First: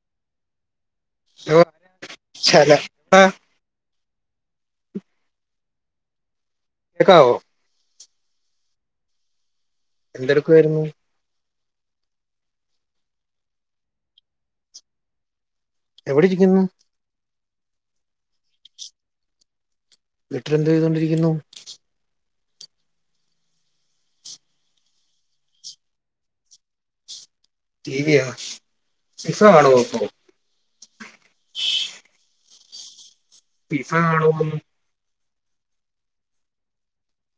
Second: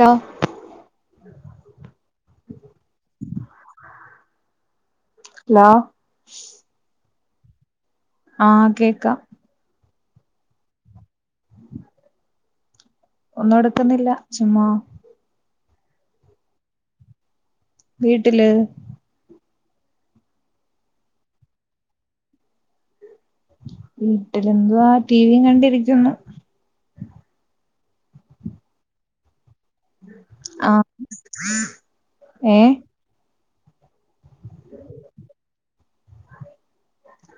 Hello [unintelligible] ചെലപ്പ ലൊ കെക്കാവോ ആഹ് കേക്കാം എന്തെടുക്കുവരുന്നു ഒന്നുംടക്കുന്നില്ല ചുമ്മാ എവിടെരിക്കുന്ന് വീട്ടില് വിട്ടൽ എന്തു ചെയ്തോണ്ടിരിക്കുന്നു വീട്ടിലെന്തുവ റ്റീവീം കണ്ടിരിക്കുന്നു റ്റിവീയോ കാണുവോപ്പോ ഏ പിസ കാണുവോന്ന്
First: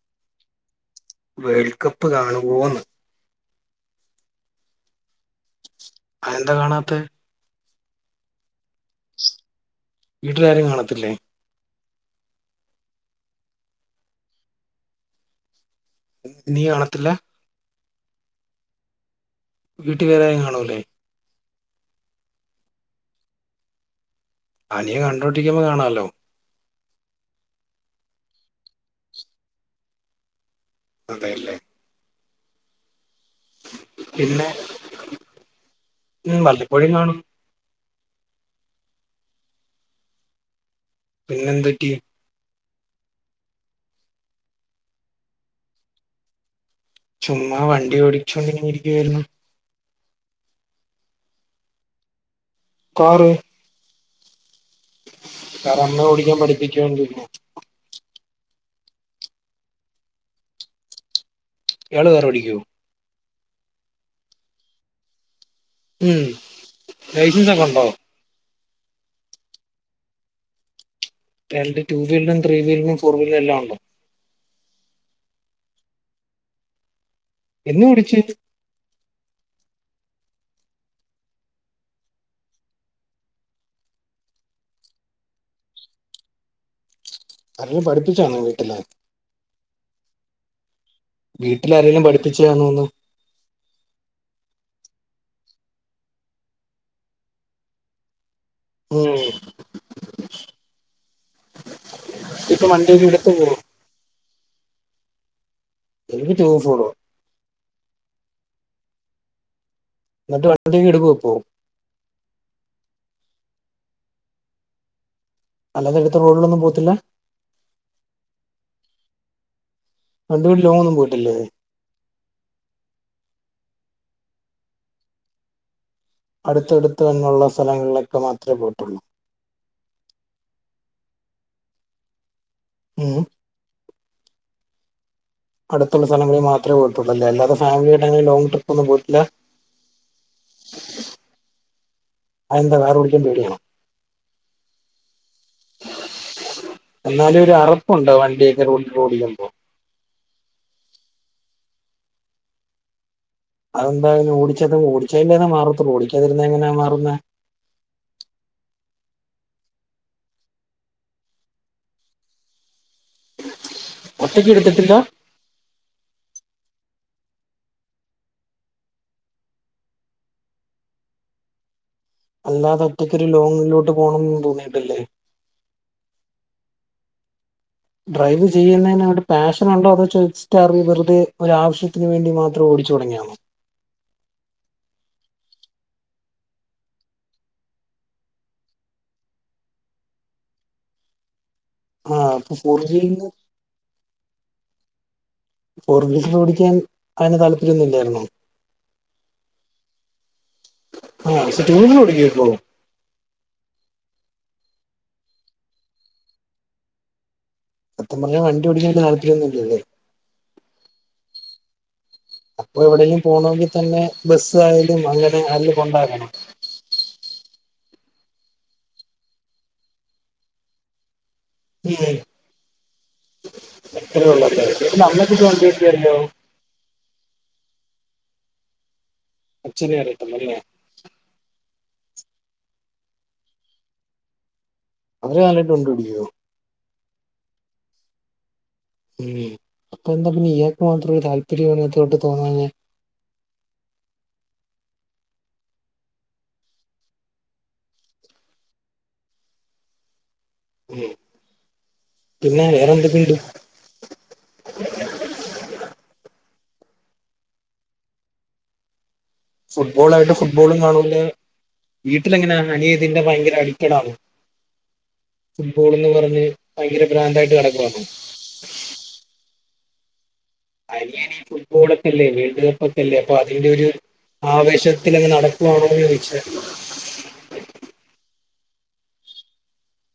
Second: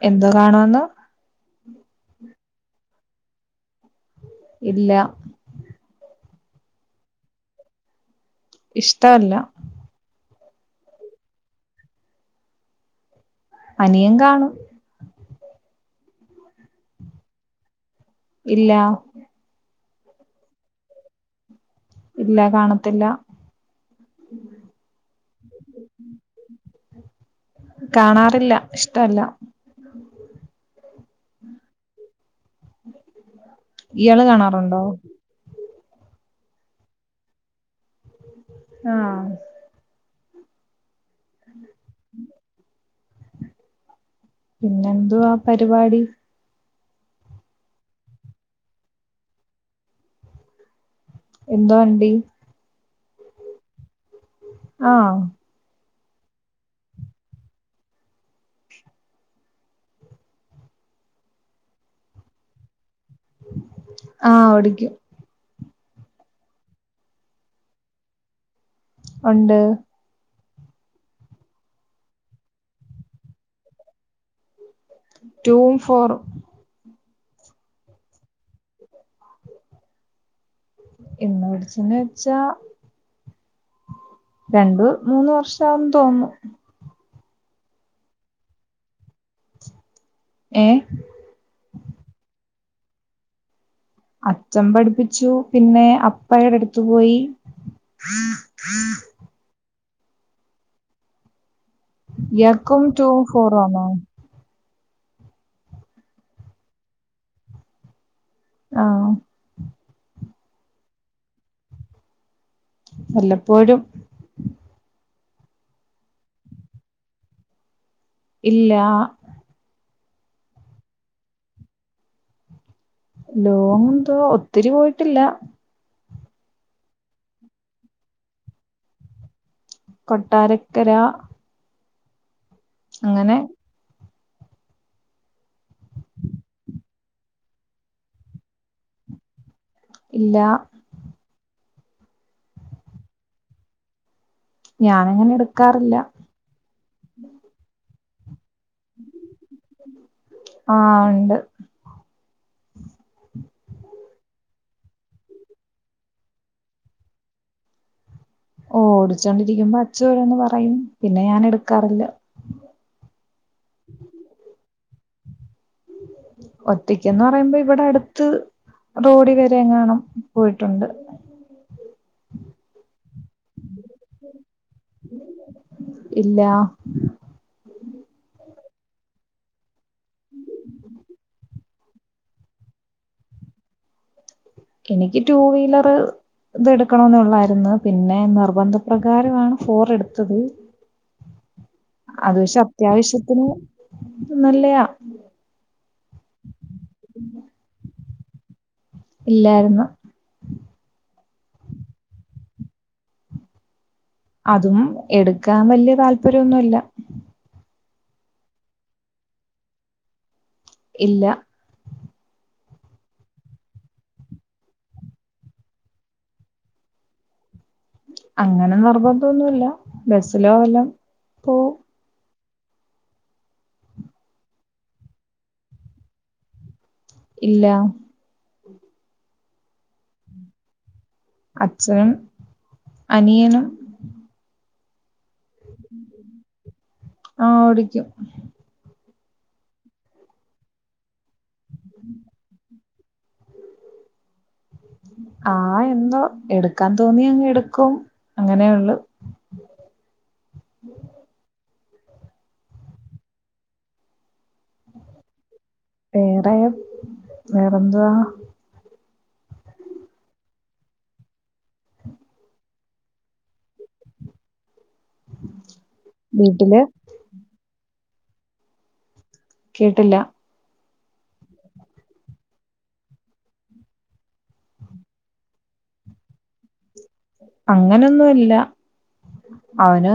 എന്തോ കാണോന്ന് വേൾ കപ്പ് കാണും വോന്ന് ഇല്ല അയെന്താ കാണാത്തെ ഇഷ്ട അല്ല വീട്ടിലാരും കാണത്തില്ലേ? അനിയൻ കാണും- നീ കാണത്തില്ലാ- ഇല്ലാ വീട്ടി വേറൊയായും കാണൂല്ലെ ഇല്ല കാണത്തില്ല അനിയ കണ്ടോണ്ടിരിക്കുമ്പോ കാണാലോ കാണാറില്ല ഇഷ്ടല്ല അതെയല്ലേ ഇയാള് കാണാറുണ്ടോ? മ് വല്ലപ്പോഴും കാണും ആഹ് പിന്നെന്തറ്റി പിന്നെന്തുവാ പരിപാടി ചുമ്മാ വണ്ടി ഓടിച്ചോണ്ട് ഇങ്ങനെ ഇരിക്കുവായിരുന്നു എന്തോ വണ്ടി? കാറ് ആഹ് കള്ള് കുടിക്കാൻ പഠിപ്പിക്കോന്ന് [unintelligible] ഇയാള് കാറോടിക്കുവോ ആഹ് ഓടിക്കും ഉം ലൈസൻസൊക്കെ ഒണ്ടോ ഒണ്ട് രണ്ട് ടൂ വീലറും, ത്രീ വീലറും, ഫോർ വീലറും എല്ലാം ഉണ്ടോ? ടൂവും ഫോറും എന്നു പഠിച്ച് എന്ന് പഠിച്ചെന്ന് വച്ചാ രണ്ട് മൂന്ന് വർഷമാകുമെന്ന് തോന്നുന്നു. ആരേലും പഠിപ്പിച്ചതാണോ വീട്ടില് ഏ വീട്ടിലാരേലും പഠിപ്പിച്ചതാണോന്ന് അച്ഛൻ പഠിപ്പിച്ചു പിന്നെ അപ്പയുടെ അടുത്ത് പോയി ആഹ ഇപ്പൊ ഇയാക്കും വണ്ടിയൊക്കെ ടൂവും എടുത്ത് പോകും ഫോറും ആണോ? എനിക്ക് ടൂവും ഫോറുവാ ആഹ് എന്നിട്ട് വണ്ടിയൊക്കെ എടുക്കോ ഇപ്പോ വല്ലപ്പോഴും അല്ലാതെ എടുത്ത് റോഡിലൊന്നും പോവത്തില്ല ഇല്ലാ [unintelligible] ലോങ്ങൊന്നും പോയിട്ടില്ലേ? ലോങ് ന്തോ ഒത്തിരി പോയിട്ടില്ല അടുത്തടുത്ത് എന്നുള്ള സ്ഥലങ്ങളിലൊക്കെ മാത്രേ പോയിട്ടുള്ളൂ കൊട്ടാരക്കര ഉം. അങ്ങനെ അടുത്തുള്ള സ്ഥലങ്ങളിൽ മാത്രമേ പോയിട്ടുള്ളല്ലെ അല്ലാതെ ഫാമിലിയായിട്ടങ്ങനെ ലോങ് ട്രിപ്പൊന്നും പോയിട്ടില്ല ഇല്ല. അതെന്താ കാർ ഓടിക്കാൻ പേടിയാണോ? [unintelligible] എന്നാലും ഒര് അറ് ഉണ്ടോ വണ്ടി ആ ഇണ്ട് അതെന്താ പിന്നെ ഓടിച്ചാത്തെ ഓടിച്ചെയ്ഞ്ഞത് മാറത്തൊള്ളു ഓടിക്കാതിരുന്ന എങ്ങനാ മാറുന്നെ? ഓ ഓടിച്ചോണ്ടിരിക്കുമ്പോ അച്ച ഓരോന്ന് പറയും പിന്നെ ഞാൻ എടുക്കാറില്ല. ഒറ്റക്കെടുത്തിട്ടില്ല? ഒറ്റക്കെന്ന് പറയുമ്പം ഇവിടെ അടുത്ത് റോഡി വരെങ്ങാണും പോയിട്ടുണ്ട്. അല്ലാതെ ഒറ്റക്കൊരു ലോങ്ങിലോട്ട് പോണംന്ന് തോന്നി ഇല്ലാ. ഡ്രൈവ് ചെയ്യുന്നെയ്നോട് പാഷ് നുണ്ടോ അതോ ചോദിച്ചിട്ട് അറിഞ്ഞ് വെറുതെ ഒരാവിശ്യ ത്തിന് വേണ്ടി മാത്രം ഓടിച്ച് തൊടങ്ങിയാണോ? എനിക്ക് ടു വീലർ ഇത് എടുക്കണോന്ന് ഒള്ളായിരുന്നു പിന്നെ നിർബന്ധപ്രകാരവാണ് ഫോർ എട്ത്തത്. ആ അപ്പ ഫോർവീൽന് അത്യാവശ്യത്തിന് നല്ലയാ ഫോർവീലർ ഓടിക്കാൻ അയിന് താല്പര്യം ഒന്നും ഇല്ലായിര്ന്നോ? ഇല്ലായ്ര്ന്ന്. ആ പക്ഷെ ടൂവീലർ ഓടിക്കുവായിരുന്നോ? അതും എടുക്കാൻ വല്ല്യ താല്പര്യോന്നും ഇല്ല. സത്യം പറഞ്ഞ വണ്ടി ഓടിക്കാൻ താല്പര്യൊന്നും ഇല്ല അല്ലേ? ഇല്ല. അപ്പം എവിടെലും പോണോങ്കി തന്നെ ബസ്സ് ആയാലും അങ്ങനെ ആരേലും കൊണ്ടാക്കണം. അങ്ങനെ നിർബന്തൊന്നും ഇല്ല ബസ്സിലോ വല്ലോം ഉം അത്രയൊള്ള അല്ലേ [unintelligible] വണ്ടി കിട്ടിയല്ലോ? ഇല്ലാ. [unintelligible] അച്ഛനും അനിയനും അവര് നല്ലായിട്ട് വണ്ടി ഓടിക്കോ? ആ ഓടിക്കും. ഉം അപ്പ എന്താ പിന്നെ ഇയാക്ക് മാത്രം ഒര് താല് പ്പര്യം ഇല്ലാത്തോട്ട് തോന്നാഞ്ഞേ? ആ എന്തോ എടുക്കാൻ തോന്നിയാ അങ്ങ് എടുക്കും അങ്ങനെയൊള്ളു. ഉം പിന്നെ വേറെന്തെക്കെ ഇണ്ട്? വേറെ വേറെന്തുവാ? ഫുട്ബോൾ ആയിട്ട് ഫുട്ബോളും കാണൂലാ വീട്ടിലെങ്ങനാന്ന് അനിയൻ ഇതിന്റെ ഭയങ്കര അടിറ്റഡാണോ? ഫുട്ബോൾ എന്ന് പറഞ്ഞ് വീട്ടില് ഭയങ്കര ബ്രാന്ത് ആയിട്ട് നടക്കുവാന്നോ? കേട്ടില്ല. അനിയനി ഫുട്ബോളൊക്കല്ലേ വേൾഡ് കപ്പൊക്കല്ലേ അപ്പൊ അതിന്റെ ഒരു ആവേശത്തിലങ്ങ് നടക്കുവാണോന്ന് ചോയിച്ചായിരുന്നു. അങ്ങനൊന്നുല്ല അവന്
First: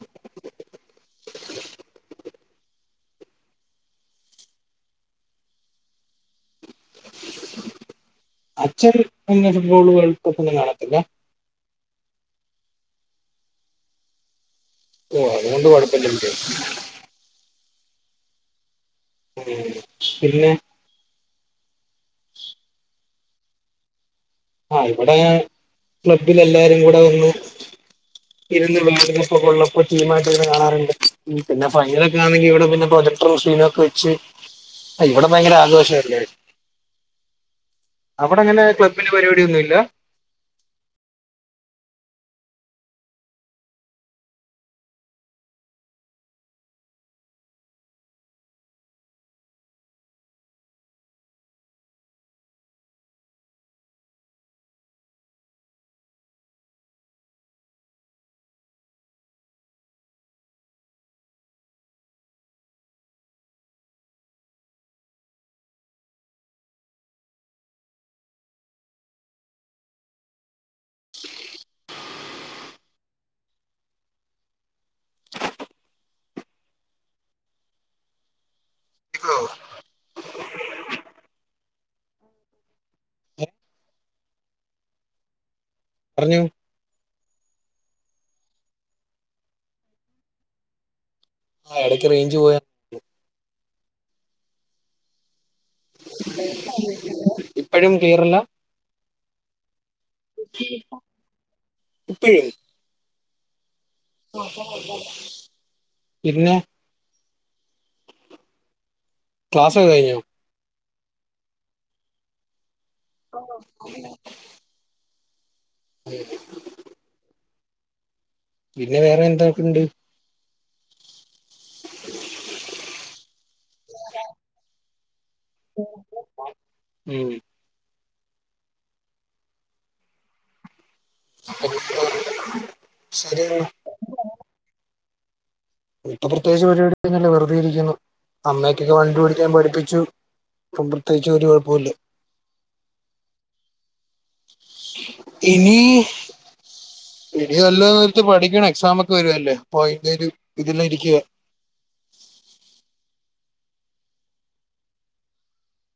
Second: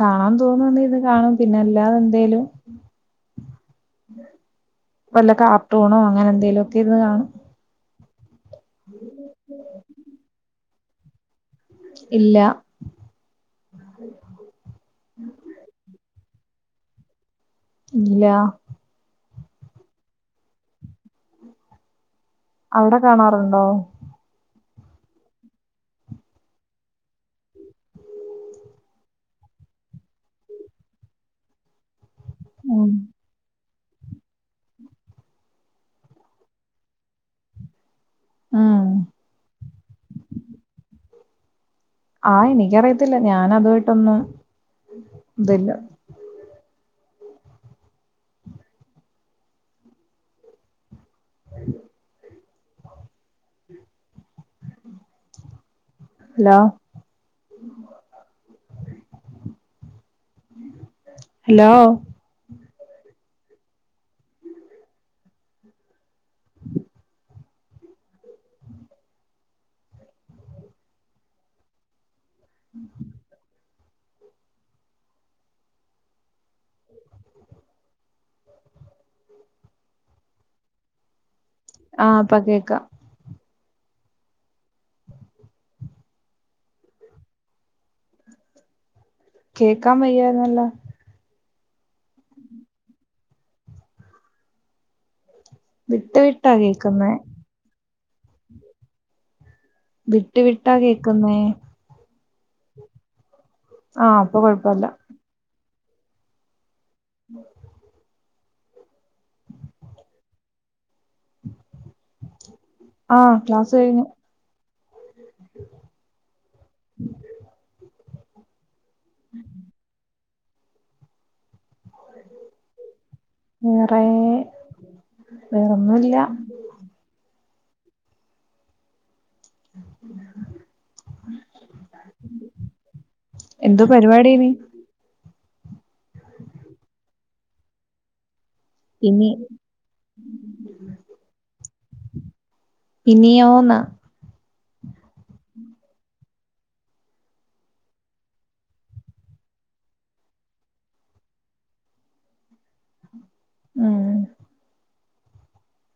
കാണാൻ തോന്നുന്നെയിരുന്ന് കാണും പിന്നെ അല്ലാതെന്തേലും വല്ല കാർട്ടൂണോ അങ്ങനെ എന്തേലൊ ത്തിരുന്ന്‌ കാണും. അച്ഛ ഫുട്ബോൾ വേൾഡ് കപ്പ് ഒ രു പോക്ക് പോയ ആളാ [unintelligible] പിന്നെ ഇല്ല ഓ അതുകൊണ്ട് കുഴപ്പില്ല എനിക്ക് ഇല്ല പിന്നെ അവ്ടെ കാണാറുണ്ടോ ആഹ ഇവിടെ ക്ലബ്ബിൽ എല്ലാരും കൂടെ വന്നു ഇരുന്ന് വേൾഡ് കപ്പ് കൊള്ളപ്പോ ടീയിട്ട് ഇെ കാണാറുണ്ട് പിന്നെ ഭയര ണെങ്ക ഇവിടെന്നെ ഉം പ്ര ക്കെ [unintelligible] പക്ഷ ഇവിടെ ഭയങ്കര ആഘോഷായിരിക്ക അവിടെ അങ്ങനെ ഉം ക്ലബില് പരിപാടിിയൊന്നുംല്ല ആഹ എനിക്കറിയത്തില്ല ഞാൻ അതുമായിട്ടൊന്നും ഇതില്ല ഹലോ ഹലോ ഉം [unintelligible] ആഹ് ഇപ്പ കേക്ക പറഞ്ഞോ കേക്കാ വയ്യന്നല്ല ആ എടയ്ക്ക് റേഞ്ച് പോയാ വിട്ട വിട്ടാ കേക്കുന്നേ കേരള വിട്ടു വിട്ടാ കേക്കുന്നേ ഇപ്പോഴും ആഹ അപ്പൊ കൊഴപ്പല്ല പിന്നെ [unintelligible] [unintelligible] ക്ലാസ് ഒക്കെകഴിഞ്ഞോ ആഹ ക്ലാസ് കഴിഞ്ഞു പിന്നെ വേറെ എന്തൊക്കെുണ്ട് വേറേ [unintelligible] വേറെൊന്നുംല്ല ഉം. ഉ [unintelligible] [unintelligible] ശരിന്നാ എന്തോ പരിപാടി ഇനി ഇപ്പൊ പ്രത്യേകിച്ച് പരിപാടിന്നുല്ല വെറുതെ ഇരിക്കുന്നു അമ്മയ്ക്കൊക്കെ വണ്ടി ഇനി ഓടിക്കാൻ പഠിപ്പിച്ചു ഇപ്പം പ്രത്യേകിുച്ച് ഒരു കുഴപ്പ വുല്ല ഇനിയോ ന്ന് ഇനി ഡിഗ്രി വല്ലോട്ത്തുംപഠിക്കണം എക്സമ ഒക്കെ വരുല്ലേ പോയിക്ക്ണ് ഇതില് രിക്കുവ ആ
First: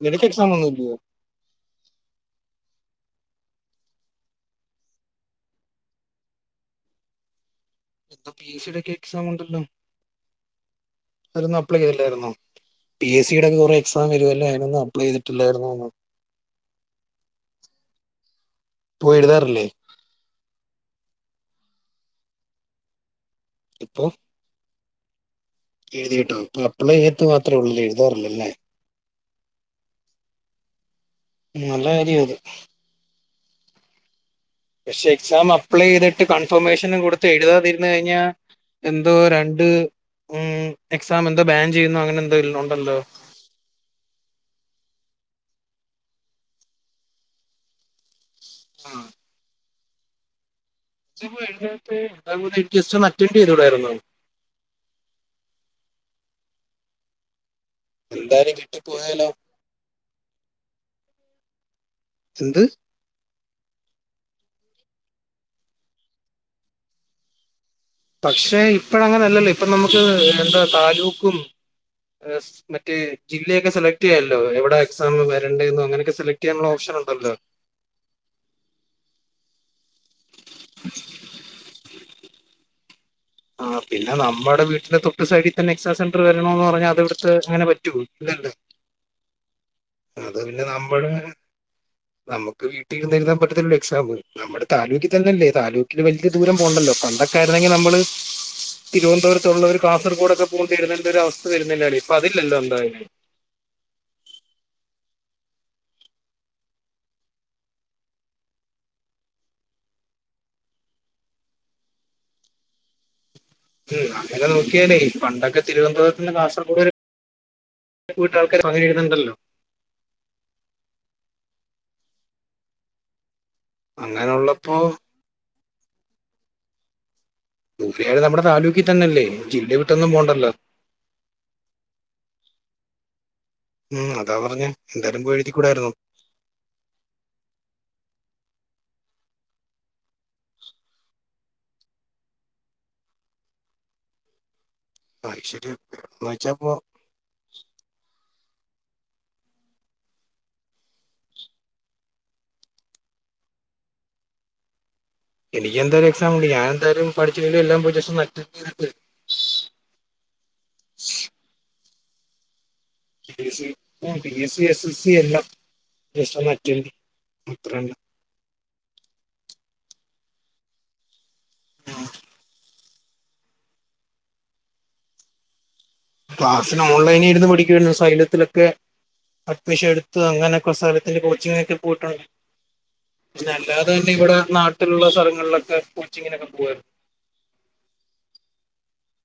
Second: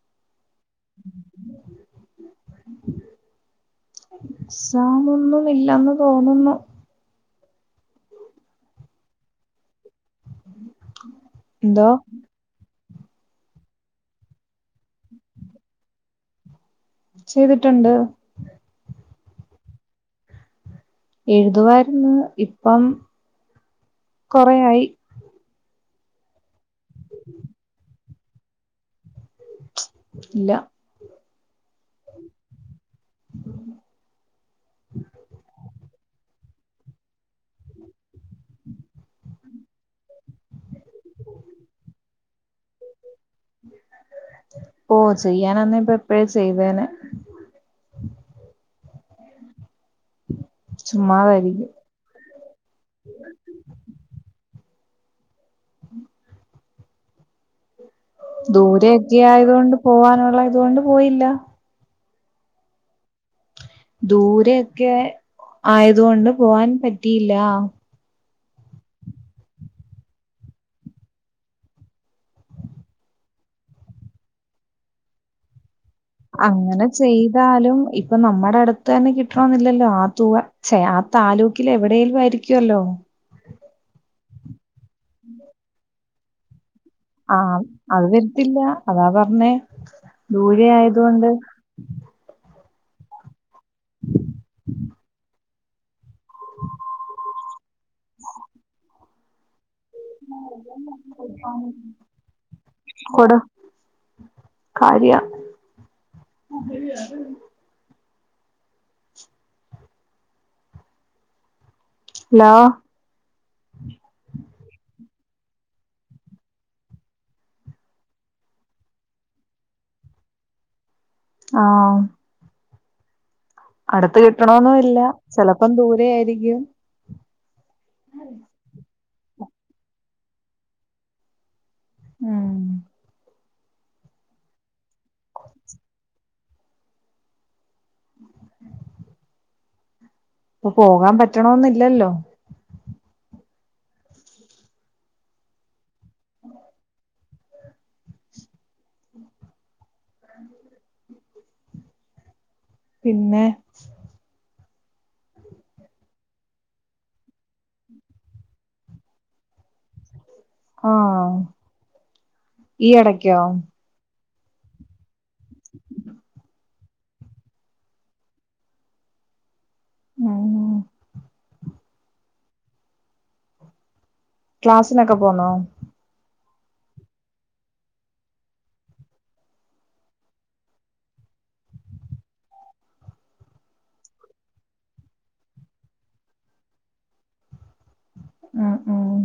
നിനക്ക്‌ എ [unintelligible] ക്സമൊന്നും ഇല്ലന്ന് തോന്നുന്നു എന്താ പി എസ് സി യുടെ ഒക്കെ എക്സാം ഉണ്ടല്ലോ അയിലൊന്നും അപ്ലൈ എന്തോ ചെയ്തില്ലായിന്നോ പി എസ് സിയുടെ ഒക്ക കുറെ എക്സാം വരുവല്ലേ ഒന്നും അപ്ലൈ ചെയ്തിട്ടില്ലായിരുന്നു ന്ന് ചെയ്തിട്ടുണ്ട് പോയി എഴുതാറില്ലേ എഴുതുവായിരുന്നു ഇപ്പം കൊറയായി എഴുതി കേട്ടോ ഇപ്പം അപ്ലൈ എഴുത്ത് മാത്രം ഒള്ളൂ ലേ എഴുതാറില്ലല്ലേ ഇല്ല നല്ല കാര്യ അത് [unintelligible] പക്ഷെ എക്സാം അപ്ലൈയ്തിട്ട് ക ഇൻഫർമേഷനം കൊടുത്ത് എഴുതാതിരുന്നു കഴിഞ്ഞാൽ എന്തോ രണ്ട് മ് എക്സാം എന്തോ ബാൻ ചെയ്യുന്നു അങ്ങനെ എന്തോയിൽനോൺ ഓ ചെയ്യാനന്നേ ഇപ്പൊ ഇപ്പയേ ചെയ്തേന ആ ഉം [unintelligible] മറ്റേണ്ടി വരൂലായിരുന്നോ എന്തായാലും ദൂരയൊക്ക കിട്ടിപ്പോയാലോ ആയതുകൊണ്ട് പോവാനുള്ള ഇതുകൊണ്ട് പോയില്ല എന്ത് ദൂരയൊക്കെ ആയതുകൊണ്ട് പോവാൻ പറ്റിയില്ല പക്ഷെ ഇപ്പയ അങ്ങന അല്ലല്ലോ ഇപ്പം നമുക്ക് എന്താ താലൂക്കും എസ് മറ്റേ ജില്ലയൊക്കെ സെലക്ട് ചെയ്യാല്ലോ എവടെ എക്സാം വരണ്ടയ്ന്നോ അങ്ങനെ അങ്ങനെ ചെയ്താലും ഇപ്പൊ നമ്മുടെ അടുത്ത് തന്നെ കിട്ടണോന്നില്ലല്ലോ ആ തുവ ഛേ ആ താലൂക്കിൽ എവിടെലും ആയിരി ഇക്യല്ലോ ആ പിന്നെ നമ്മുടെ വീ തൊട്ട് സൈഡി തന്നെ എക്സാം സെൻ വരണോന്ന് പറഞ്ഞാ ആ അത് വര്ത്തില്ല അതാ പറഞ്ഞേ അത് പിന്നെ ദൂരെ ആയതുകൊണ്ട് [unintelligible] [unintelligible] എക്സാമ് നമ്മുടെ താലൂക്കി തന്നെല്ലേ താലൂക് ഇത് വലിയ ദൂരം പോണ്ടല്ലോ പണ്ടൊക്കെ ആയിന്നെങ്കിൽ നമ്മള് തിരുവന്തപുരത്തുള്ളവര് കാസർഗോഡൊക്കെ പോകണ്ടിവരുന്ന ഒരു തരം അവസ്ഥ വരുന്നില്ലാലോ ഇപ്പൊ അതില്ലല്ലോ എന്തായാലും കൊട് ആ ശരി [unintelligible] ഹലോ ഉം അങ്ങനെ നോക്കിയാലേ പണ്ടൊക്കെ തിരുവനന്തപുരത്തുന്ന് കാസർഗോഡ്‌ വരെ വീട്ടാർക്ക്‌ അങ്ങനെ രിത്ണ്ടല്ലോ ആഹ് അടുത്ത് അങ്ങനെ ഉള്ളപ്പോ കിട്ടണന്നുംല്ലാ ചിലപ്പോ പ്പം ദൂരെ ആയിരിക്കും [unintelligible] നമ്മുടെ താലൂക്കിൽ തന്നെയല്ലേ ജില്ല വീട്ടൊന്നും പോണ്ടല്ലോ ഉം ഉം അതാ പറഞ്ഞെ എന്തായാലും പോയി എഴുതി കൂടായിരുന്നോ ഇപ്പൊ പോകാൻ പറ്റ് കിട്ടണന്നില്ലല്ലോ ആ ശരിയാ വായിച്ചപ്പോ [unintelligible] പിന്നെ എനിക്ക് എന്തായാലും എക്സാം ഉണ്ട് ഞാൻ എന്തായാലും പഠി എല്ലാം പോയി ജസ്റ്റ് ഒന്നു അറ്റ് [unintelligible] ആഹ് ഈ എടക്കോ P S C P S C S L C എല്ലാം [unintelligible] ഇത്രല്ല ആഹ് ക്ലാസിനൊക്കെ പോണോ ക്ലാസിന് ഓൺലൈനിരുന്നു പഠിക്കുവാരുന്നു സൈലത്തിലൊക്കെ അഡ്മിഷൻ എടുത്ത് അങ്ങനൊക്കെ സ്ഥലത്തിന്റെ കോച്ചിങ്ങിനൊക്കെ പോയിട്ടുണ്ട് പിന്നെ അല്ലാതെ തന്നെ ഇവിടെ നാട്ടിലുള്ള സ്ഥലങ്ങളിലൊക്കെ കോച്ചിങ്ങിനൊക്കെ പോവാരുന്നു ഉം ഉം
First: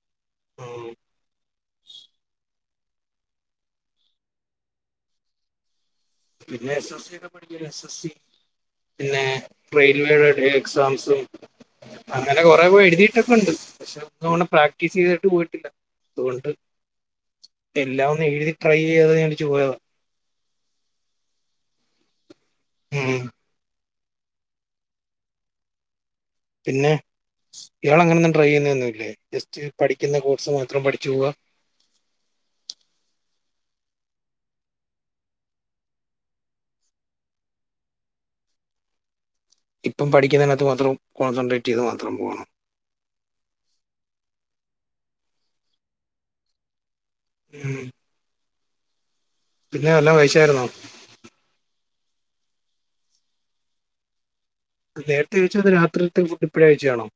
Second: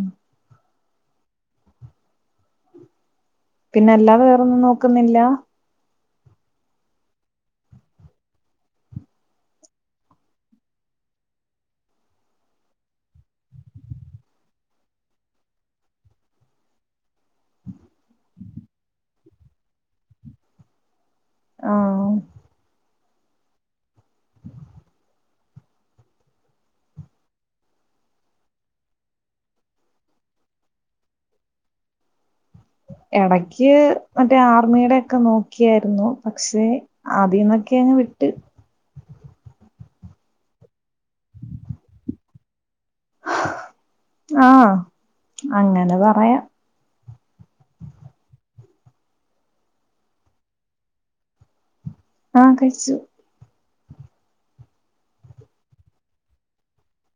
പിന്നെ അല്ലാതെ വേറൊന്നും നോക്കുന്നില്ല പിന്നെ എസ്എസ് സിയൊക്കെ പഠിച്ച് എസ് എസ് സി പിന്നെ റെയിൽവേയുടെ ഡേ എക്സാംസും അങ്ങനെ കൊറെേ പോയി എഴുതിയിട്ടൊക്കെ ഉണ്ട് പക്ഷെ നല്ലോണം പ്രാക്ടീസ് ചെയ്തിട്ട് പോയിട്ടില്ല അതുകൊണ്ട് എല്ലാം ഒന്ന് എഴുതി ട്രൈ ചെയ്യാന്നു വിചാരിച്ചു പോയതാ ആഹ് ഉം പിന്നെ ഇയാൾ അങ്ങനൊന്നും ട്രൈ ചെയ്യുന്ന് ഒന്നുല്ലേ ജസ്റ്റ് പഠിക്കുന്ന കോഴ്സ് മാത്രം പഠിച്ചു പോവ ഇടക്ക് മറ്റേ ആർമിയുടെ ഒക്കെ നോക്കിയായിരുന്നു പക്ഷെ ആതീന്നൊക്കെ അങ് വിട്ട് ഇപ്പം പഠിക്കുന്നതിനകത്ത് മാത്രം കോൺസെൻട്രേറ്റ് ചെയ്ത് മാത്രം പോണം ആഹ് അങ്ങനെ പറയാം ഉം പിന്നെ വല്ലം കഴിച്ചായിരുന്നോ? ആഹ് കഴിച്ച്- നേരത്തെ കഴിച്ച അത് രാത്രിൽത്തേ ഫുട് ഇപ്പഴേ കഴിച്ചെയാണോ?